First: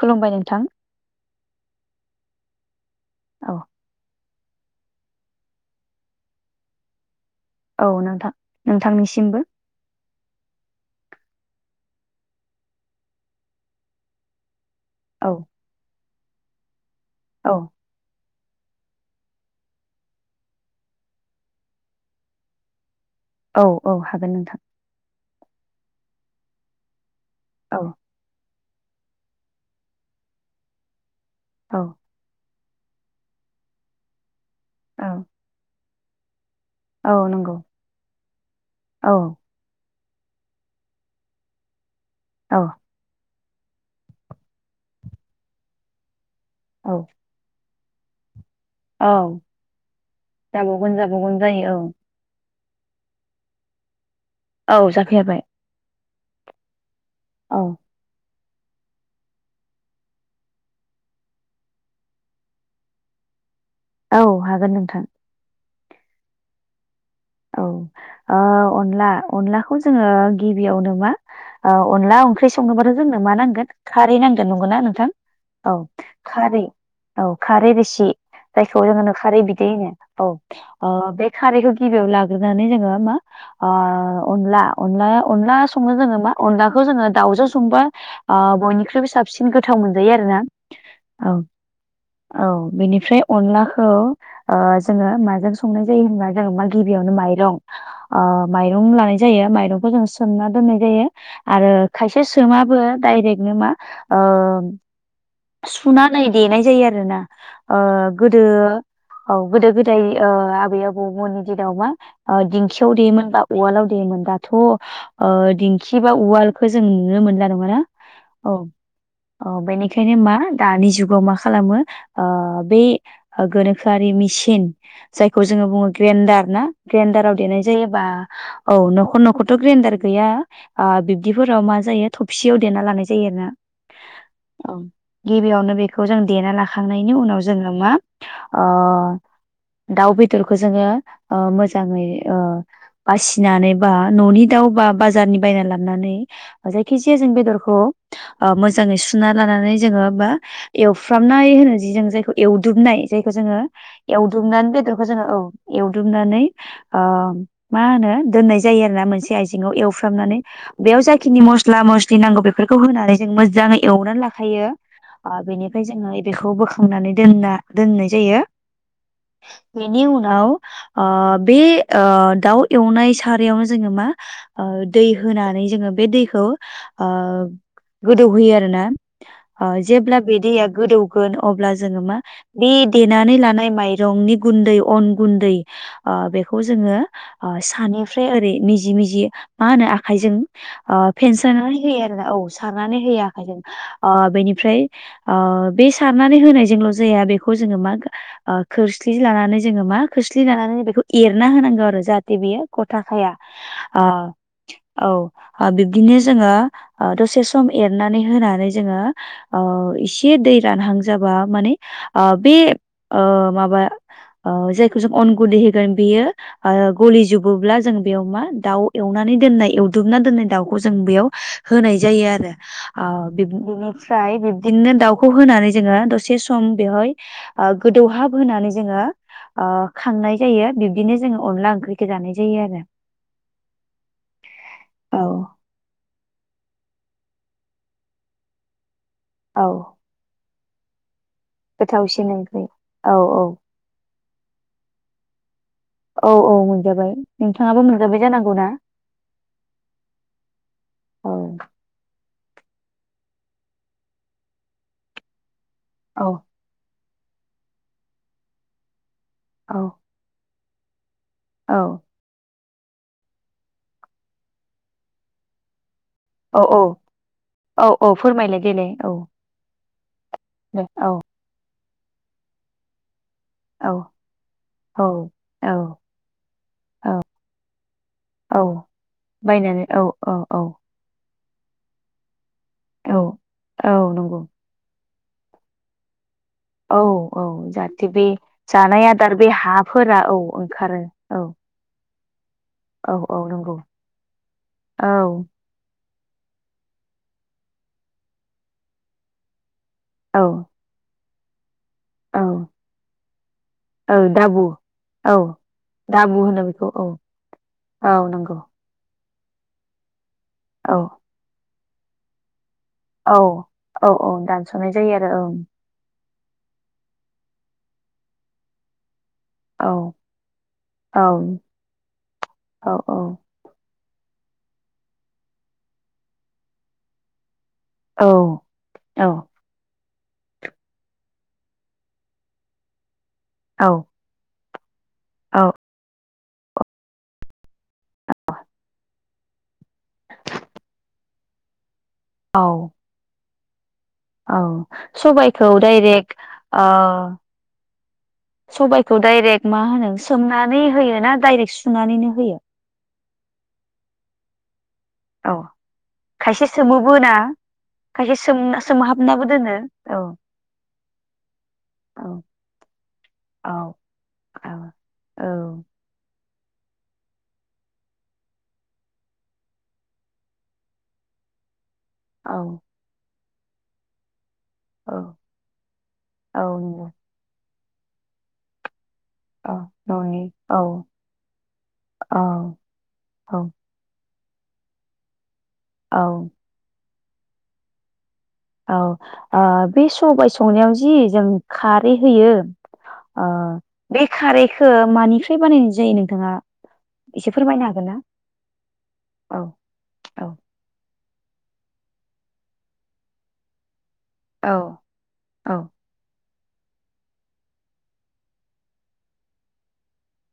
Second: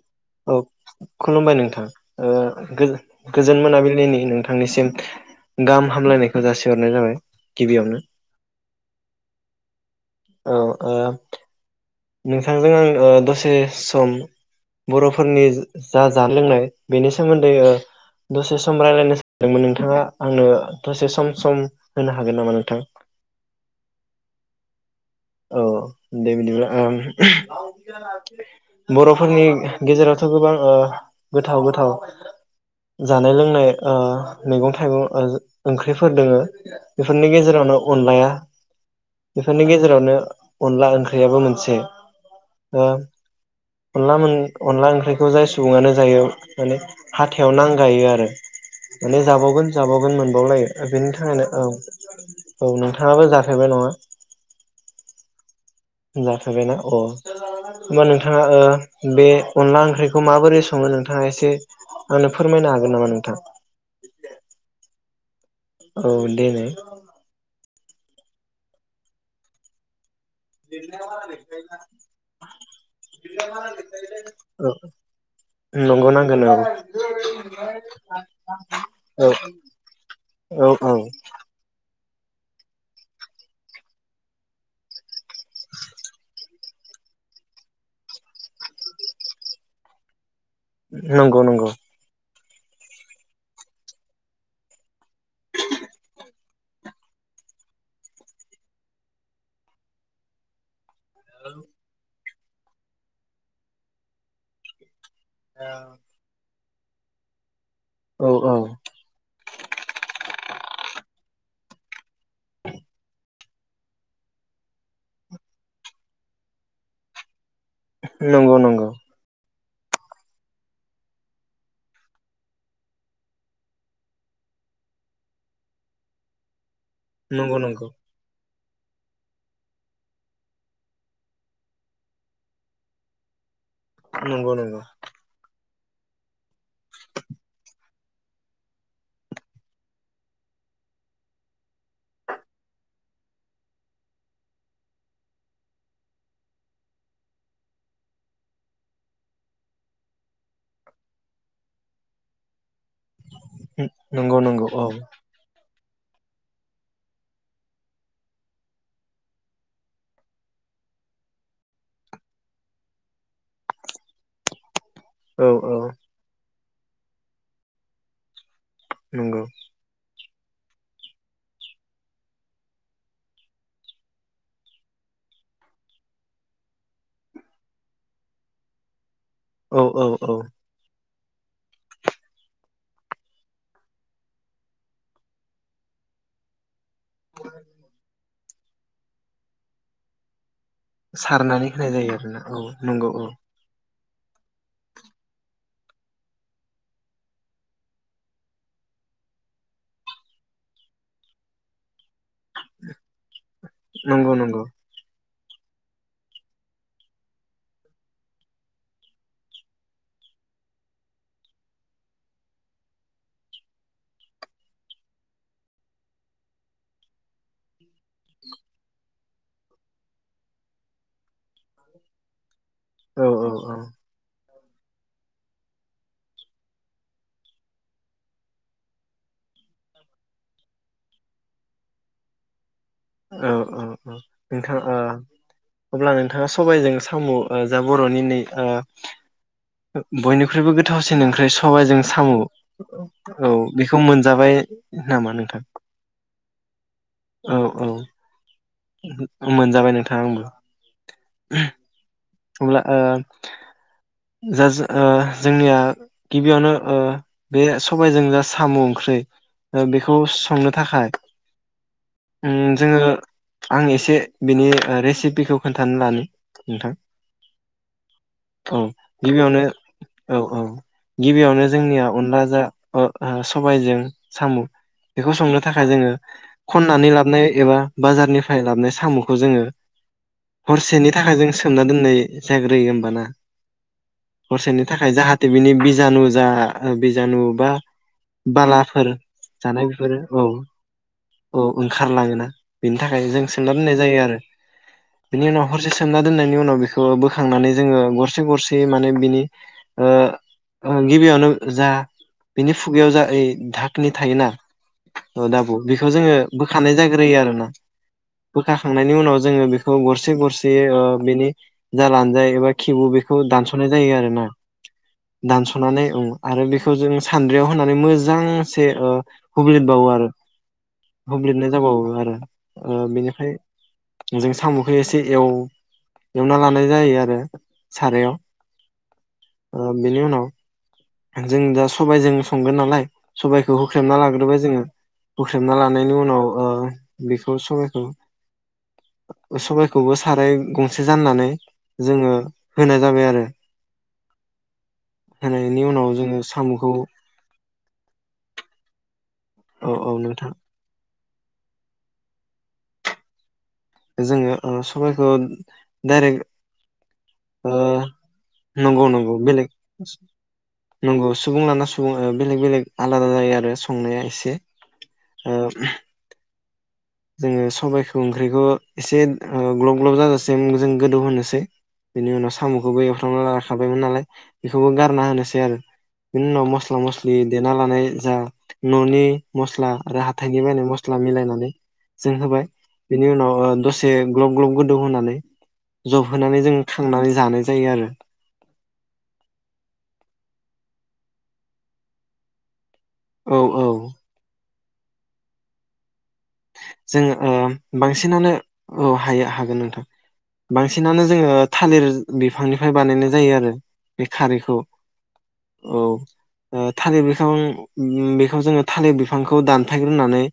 खुलुमबाय औ नोंथां खुलुमबाय नोंथां ओ गोज औ गोजोन मोनाबिलिनि नोंथां थांनिसिम गाहाम हामलायनायखौ जासिहरनाय जाबाय औ गिबियावनो नोंथां नोंथांनिसिमबो औ आ नोंथांजों आं ओ दसे सम औ बर'फोरनि जा जानाय लोंनाय बेनि सोमोन्दै औ दसे सम रायज्लायनो सानदोंमोन नोंथाङा आंनो दसे सम सम होनो हागोन नामा नोंथां औ औ हागोन नोंथां औ दे बिदिब्ला आ औ आ बर'फोरनि गेजेरावथ' गोबां ओ गोथाव औ गोथाव जानाय लोंनाय ओ मैगं औ थाइगं ओं ख्रिफोर दोङो औ बेफोरनि नंगौ गेजेरावनो अनलाया औ बेफोरनि गेजेरावनो अनला ओंख्रियाबो मोनसे औ हो अनला मोन अनला ओंख्रिखौ जाय सुबुङानो जायो माने औ हाथायाव नां गायो आरो औ माने जाबावगोन जाबावगोन मोनबावलायो जाबावगोन बेनि जाबावगोन थाखायनो औ जायो औ नोंथाङाबो जाफेबाय नङा औ जाफेरबाय जाफेबायना अ मान नोंथाङा ओ बे अनला ओंख्रिखौ माबोरै सङो नोंथाङा एसे आंनो फोरमायनो हागोन नामा नोंथां औ हागोन नोंथां औ दे नाय औ ओ अनला अनलाखौ जोङो गिबियावनो मा ओ अनला संनोबाथ' जोंनो मा नांगोन खारै नांगोन नंगो औ ना नोंथां औ नंगौ नांगोन औ खारै औ खारै रोसि जायखौ जोङो बुङो औ खारै बिदै ओ औ औ बे खारैखौ गिबि आवनो ला सग्रोनानै जोङो मा अनला ओ अनला अनला अनला संनो जोंनो मा अनलाखौ जोङो दाउजों संबा ओ बयनिख्रुइबो साबसिन गोथाव मोनजायो आरो ना नंगौ नंगौ औ बेनिफ्राय अनलाखौ ओ जोङो माजों संनाय जायो होनबा जोमा गिदिर बेयावनो माइरं माइरं लानाय जायो माइरंखौ जों सोमना दोननाय जायो आरो खायसे ए सोमाबो डायरेक्टनो मा ओ सुनानै देनाय जायो आरो ना ओ औ गोदो औ औ गोदो गोदाय आब बै आबौमोननि दिनाव मा दिंखियाव देयोमोन बा उवालाव देयोमोन दाथ' दिंखि बा उवालखो जों नुनो मोनला नङा नंगौ नंगौ औ बेनि बेओंखायनो मा दानि जुगाव मा खालामो बे ओ गोनोखोआरि मेसिन जायखौ जोङो बुङो ग्रेन्डार ना ग्रेडाराव नंगौ देनाय नंगौ जायोबा औ न'खर न'खरथ' ग्रेन्डार गैया बिब्दिफोराव मा जायो थबसियाव देना लानाय जायो आरोना नंगौ औ नंगौ। गिबियावनो बेखौ खौ जों देना लाखांनायनि उनाव जोङो मा दाउ बेदरखौ जोङो मोजाङै बासिनानै बा न'नि दाउ बा बाजारनि बायना लाबनानै जायखि जाया जों बेदरखौ मोजाङै सुन सुना लानानै जोङो बा एवफ्रामनाय होनोजे जों जायखौ एव दुमनाय जायखौ जोङो नंगौ नंगौ एवदुमनानै औ बेदरखौ जोङो औ एवदुमनानै ओ मा होनो दोननाय जायो आरो ना मोनसे आइजेंआव एवफ्रामनानै बेयाव जाखिनि मस्ला मस्लि नांगौ बेफोरखौ होनानै जों मोजाङै एवनानै लाखायो ओ औ औ बेनिफ्राय जोङो इबेखौ बोखां संनानै दोनना दोननाय जायो नोंगौ नाव बे दाउ एवनाय सारायावनो जोङो मा दै होनानै जोङो बे दैखौ ओ गोदौहोयो आरो ना ओ औ औ जेब्ला औ बेदै आ गोदौ गोन अब्ला जोंहा बे देनानै लानाय माइरंनि गुन्दै अन गुन्दै ओ बेखौ जोङो ओ सानिफ्राय मिजि मिजि मा होनो आखाइजों ओ सारनानै फेनसानानै होनाय होयो जायो आरोना औ सारनानै नंगौ औ होया ओ बेनिफ्राय ओ बे सारनानै होनायजोंल' जाया बेखौ जोङो मा खोरस्लि लानानै जोङो मा खोरस्लि लानानै बेखौ एरना होनांगो आरो जाहा थे बेयो गथाखाया ओ नंगौ नंगौ औ ओ बिब्दिनो जोङो ओ दसे सम एर नानै होनानै जोङो ओ इसे दै रानहां जाबा माने ओ बेओ माबा ओ जायखौ जों अन गुन्दै होगोन बेयो ओ गलिजोबोब्ला जों बेयाव मा दाउ एवनानै दोननाय एवदुबना दोननाय दाउखौ जों बेयाव होनाय जायो आरो आ औ औ औ बिनिफ्राय [unintelligible] बिदिनो दाउखौ होनानै जोङो दसे सम बेवहाय ओ गोदौहाब होनानै जोङो ओ खांनाय जायो बिब्दिनो जोङो अनला ओंख्रिखो जानाय जायो आरो औ औ औ नोंथां ओ अब्ला नों थाङा सबायजों साम' ओ जा बर'नि नै ओ औ औ बयनि ख्रुइबो गोथाव सि न ओंख्रि जों साम' औ बेखौ मोन जाबाय नामा नोंथां औ औ मोनजाबाय औ औ नोंथाङाबो मोन जाबाय जानांगौ ना मोनजाबाय नोंथां आंबो औ अब्ला ओ जा ओ जोंनिया औ गिबियावनो ओ बे सबायजों जा साम' ओंख्रि ओ बेखौ संनो थाखाय औ उम जोङो आं एसे बिनि रेसिपिखौ खोन्थानो लानि औ औ औ औ फोरमायलाय देलाय औ [inaudible] औ औ दे औ गिबियावनो जोंनिया अनला जा ओ ओ औ सबायजों साम' औ बेखौ संनो औ थाखाय जोङो खन्नानै लाबोन एबा बाजारनिफ्राय औ लाबोनाय साम'खौ जोङो बायनानै औ औ औ हरसेनि थाखाय जों सोमना दोननाय जाग्रोयो औ होमबाना औ नंगौ हरसेनि था खाय जाहाथे बिनि बिजानु जा ओ, औ बिजानु औ बा जाहाथे बे जानाय बालाफोर आदार बे जानाय बेफोरो हाफोरा औ ओंखारो औ [inaudible] बिनि औ थाखाय औ जों सोनना नंगौ दोननाय जायो आरो औ बिनि उनाव हरसे सोमना दोननायनि उनाव बेखौ बोखांनानै जोङो गरसे गरसे माने बिनि औ ओ गिबियावनो जा औ बिनि खुगायाव जा ओइ धाकनि औ थायोना दाबु औ दाब' बेखौ जोङो दाबु होनो बेखौ बोखानाय औ जाग्रोयो आरो ना औ नंगौ बोखाखांनायनि उनाव जोङो बेखौ गर गरसे गरसे औ ओ बिनि जा लानजाय एबा खेबु औ बेखौ दानस'नाय औ जायो औ आरोना दानस'नाय जायो आरो दानस'नानै औ आरो बेखौ जों सानद्रियाव होननानै मोजांसे ओ हुब्लिदबावो आरो ओं हुब्ललिदनाय जाबावो आरो औ ओ बेनिफ्राय जों साम'खौ एसे एव एवना लानाय जायो आरो औ सारायाव औ ओ बेनि उनाव जों दा सबायजों संगोन नालाय सबायखौ औ होख्रेमना लाग्रोबाय जोङो औ हुख्रेमना लानायनि उनाव ओ बेखौ सबायखौ सबायखौबो साराय गं से जाननानै जोङो औ होनाय जाबाय आरो औ सबायखौ होनायनि उनाव डाइरेक्ट जोङो ओ साम'खौ सबाय खौ डाइरेक्ट मा औ होनो औ नोंथां सोमनानै होयोना डाइरेक्ट सुनानैनो होयो जोङो ओ सबाइखौ औ डायरेक्ट खायसे सोमोबो ना ओ खायसे सोम नंगौ नंगौ सोमहाबनाबो बेलेग दोनो औ नंगौ सुबुं लाना औ बेलेग बेलेग आलादा जायो औ आरो संनाया एसे औ जोङो सबायखौ ओंख्रिखौ एसे ग्लब ग्लब जाजासिम जों गोदौ होनोसै बेनि औ उनाव साम'खौबो एवथांना ला खाबायमोन नालाय बेखौबो औ गारना होनोसै आरो बिनि औ उनाव मस्ला नंगौ मस्लि ना लानाय जा न'नि औ मस्ला आरो न'नि हाथायनि औ बायनाय मस्ला मिलायनानै जों औ होबाय बेनि उनाव औ दसे ग्ल ग्लब गोदौ होनानै जब औ होनानै जों नानै जानाय जायो आरो औ ओ बे सबाय संनायाव जि जों खारै होयो अ औ औ बे खारै ओ मानिफ्राय बानायनाय जायो नोंथाङा जों ओ एसे फोरमायनो हागोन ना? बांसिनानो हायो औ हागोन नोंथां औ बांसिनानो जोङो थालिर बिफांनिफ्राय बानायनाय जायो आरो बे औ खारैखौ औ ओ थालिर बिफां बेखौ जोङो थालिर बिफांखौ दानफायग्रोनानै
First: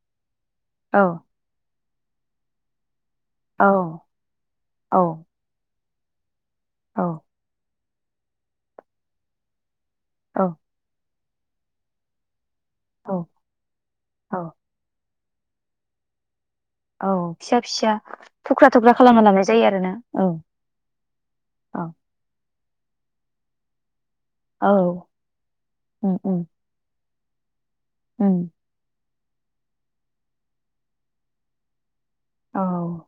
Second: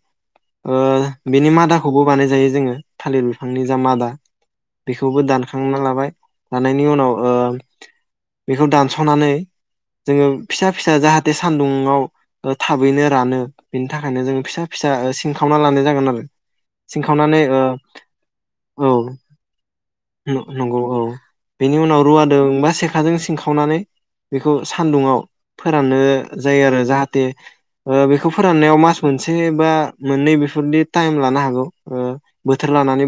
ओ औ बेनि मादाखौबो बानाय जायो जोङो थालिर बिफांनि औ जा मादा बेखौबो दानखांना ला बाय जानायनि उनाव ओ बेखौ दानस'नानै जोङो औ फिसा फिसा जाहाथे थे सान्दुंङाव ओ थाबैनो औ रानो बिनि थाखायनो जों औ फिसा फिसा सिंखावना लानाय जागोन आरो [inaudible] सिं औ खावनानै फिसा फिसा थुख्रा औ थुख्रा खालामना लानाय जायो आरोना औ नंगौ औ बेनि औ उनाव रुवादोंबा सेखाजों सिं खावनानै बेखौ औ सान्दुंङाव फोराननो उम उम जायो आरो जाहाथे दे ओ बेखौ उम फोराननायाव मा मोनसे बा मोननै बेफोरनि टाइम लानो हागौ औ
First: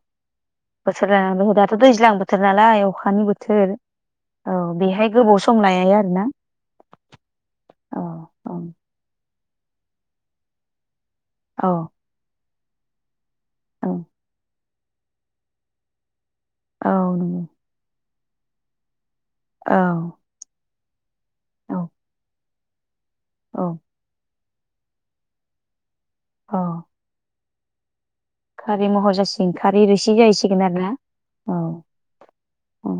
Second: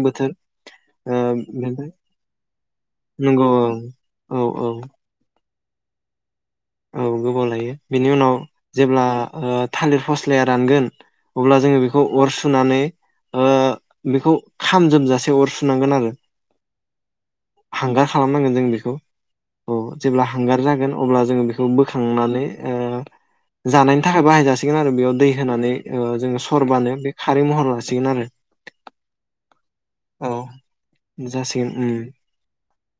बोथोर बोथोर ओ दाथ' बेनिफ्राय दैज्लां बोथोर नालाय अखानि नंगौ औ बोथोर औ बेहाय गोबाव सम सम लायो आरो ना औ गोबाव लायो बेनि उनाव औ जेब्ला ओ थालिर फस्लाया रानगोन अब्ला औ जोङो बेखौ अर सु सुनानै ओ औ बेखौ खाम जोमजासे अर सुनांगोन आरो औ नोंगौ हांगा र खालामनांगोन जों बेखौ औ जेब्ला हांगार जागोन अब्ला जोङो बेखौ औ बोखांनानै ओ औ जानायनि थाखाय बाहायजासि सिगोन आरो बेयाव दै होनानै ओ जोङो सरबानो बेयो खारै महर लासिगोन आरो खारि महर जासिगोन खारै रोसि औ जाहैसिगोन आरो ना औ जासिगोन उम औ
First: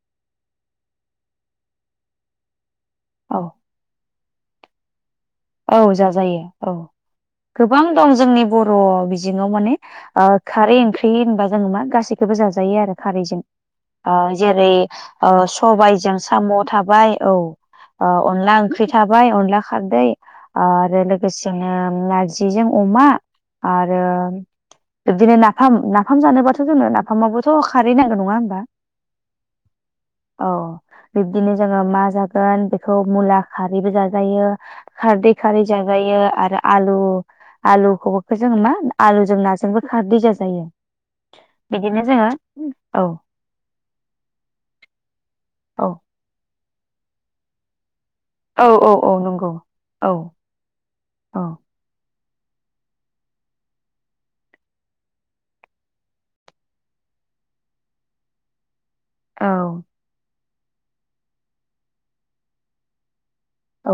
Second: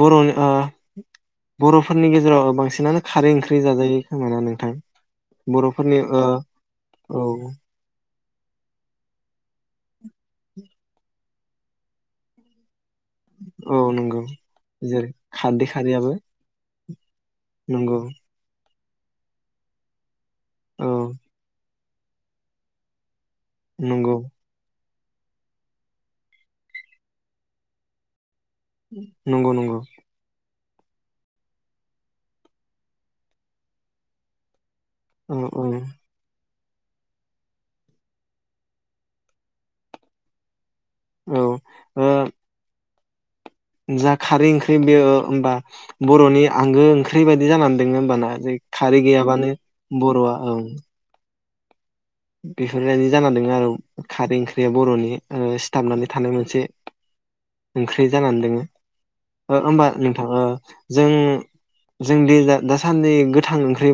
बर' ओ बर'फोरनि गेजेराव बांसिन आनो खारै औ ओंख्रि जाजायो खोमाना नोंथां औ बर'फोरनि ओ जाजायो औ गोबां दं जोंनि बर' बिजि आव माने ओ खारै ओंख्रै ख्रि होनबा जोङो मा गासैखौबो जाजायो आरो खारैजों। औ ओ नंगौ जेरै ओ खारदै खारैयाबो सबायजों साम थाबाय बाय औ नंगौ ओ अनला ओंख्रि थाबाय अनला खारदै औ आरो लोगोसेनो ओ नारजिजों अमा आरो नंगौ बिब्दिनो नाफाम नाफाम जानोबाथ' जोंनो नाफामाबबोथ' खारै नांगौ नङा होनबा नंगौ नंगौ औ बिब्दिनो जोङो मा जागोन बेखौ मुला खारैबो जाजायो खारदै औ औ खारै जाजायो आरो आलु आलुखौबो जोङो मा आलुजों नाजोंबो खारदै जाजायो औ ओ बिदिनो जोङो औ जा खारै ओंख्रि बेयो होनबा औ बर'नि आंगो ओंख्रिबायदि जानानै दङो होनोमबाना खै औ औ खारै औ गैयाबानो नंगौ बर'आ औ औ बेफोरबायदि जाना दोङो आरो खारै ओंख्रिया बर'नि ओ सिथाबनानै थानाय मोनसे ओंख्रि जानानै दोङो औ होनबा नोंथाङा जों जों दा-दासान्दि [unintelligible] ओंख्रि औ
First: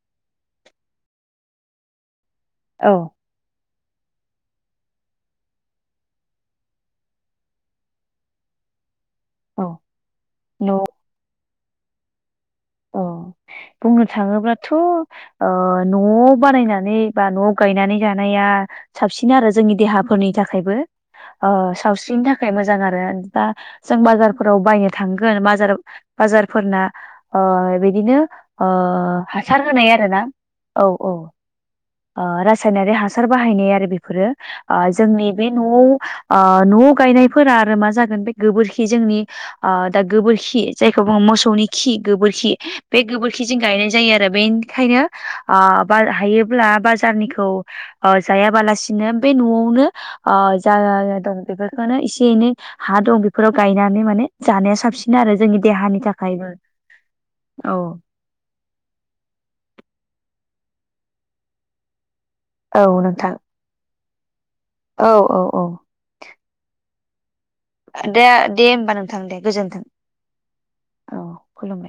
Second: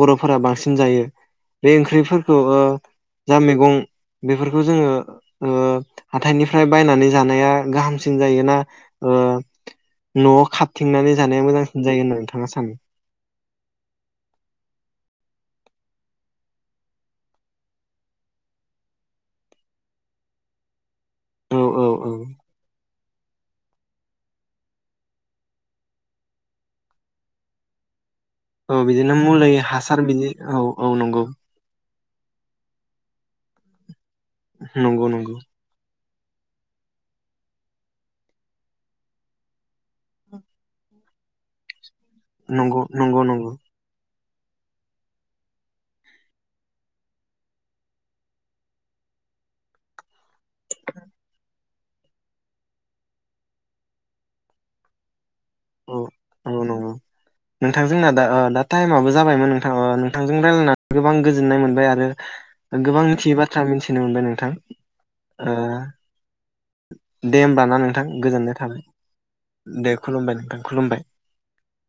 बर' [unintelligible] बांसिन जायो बे ओंख्रि औ ओ औ जा मैगं बेफोरखौ जोङो ओ हाथायनिफ्राय बायनानै जानाया गाहामसिन जायोना ओ औ न'आव न' खाबथिंनानै जानाया मोजां जायो नोंथां थाङा सानो औ बुंनो थाङोब्लाथ' ओ न'आव बानायनानै बा न'आव गायनानै जानाया साबसिन आरो जोंनि देहाफोरनि थाखायबो ओ औ औ साव औ दा जों बाजारफोराव बायनो थांगोन बाजार बाजारफोरना अ बेदिनो औ बिदिनो मुलि हासार बिदि औ औ नंगौ ओ रासायनारि हासार बाहायनाय आरो बे फोरो ओ नंगौ जोंनि नंगौ बे न'आव ओ न'आव गायनायफोरा आरो मा जागोन बे गोबोरखि जोंनि ओ दा गोबोरखि जायखौ बुङो मोसौनि खि गोबोरखि नंगौ बे नंगौ गोबोरखि नंगौ जि गायनाय जायो आरो बेनिखायनो ओ बार हायो जेब्ला बाजारनिखौ ओ जायाबालासिनो बे न'आवनो जा दं बेफोरखौनो एसे एनै हा दं बेफोराव गायनानै माने जानाया साबसिन आरो जोंनि औ देहानि थाखायबो औ नंगो औ नोंथां जोंना दा दा टाइमाबबो जाबायमोन नोंथां ओ थांजों रायज्लायनानै गोबां गोजोननाय मोनबाय आरो औ गोबां नोंथां मिथियै बाथ्रा मिथि मिथिनो मोनबाय नोंथां औ औ औ ओ दे होमबा ना नोंथां दे गोजोननाय दे थाबाय होमबा नोंथां दे गोजोन्थों दे खुलुमबाय नों खुलुमबाय औ खुलुमबाय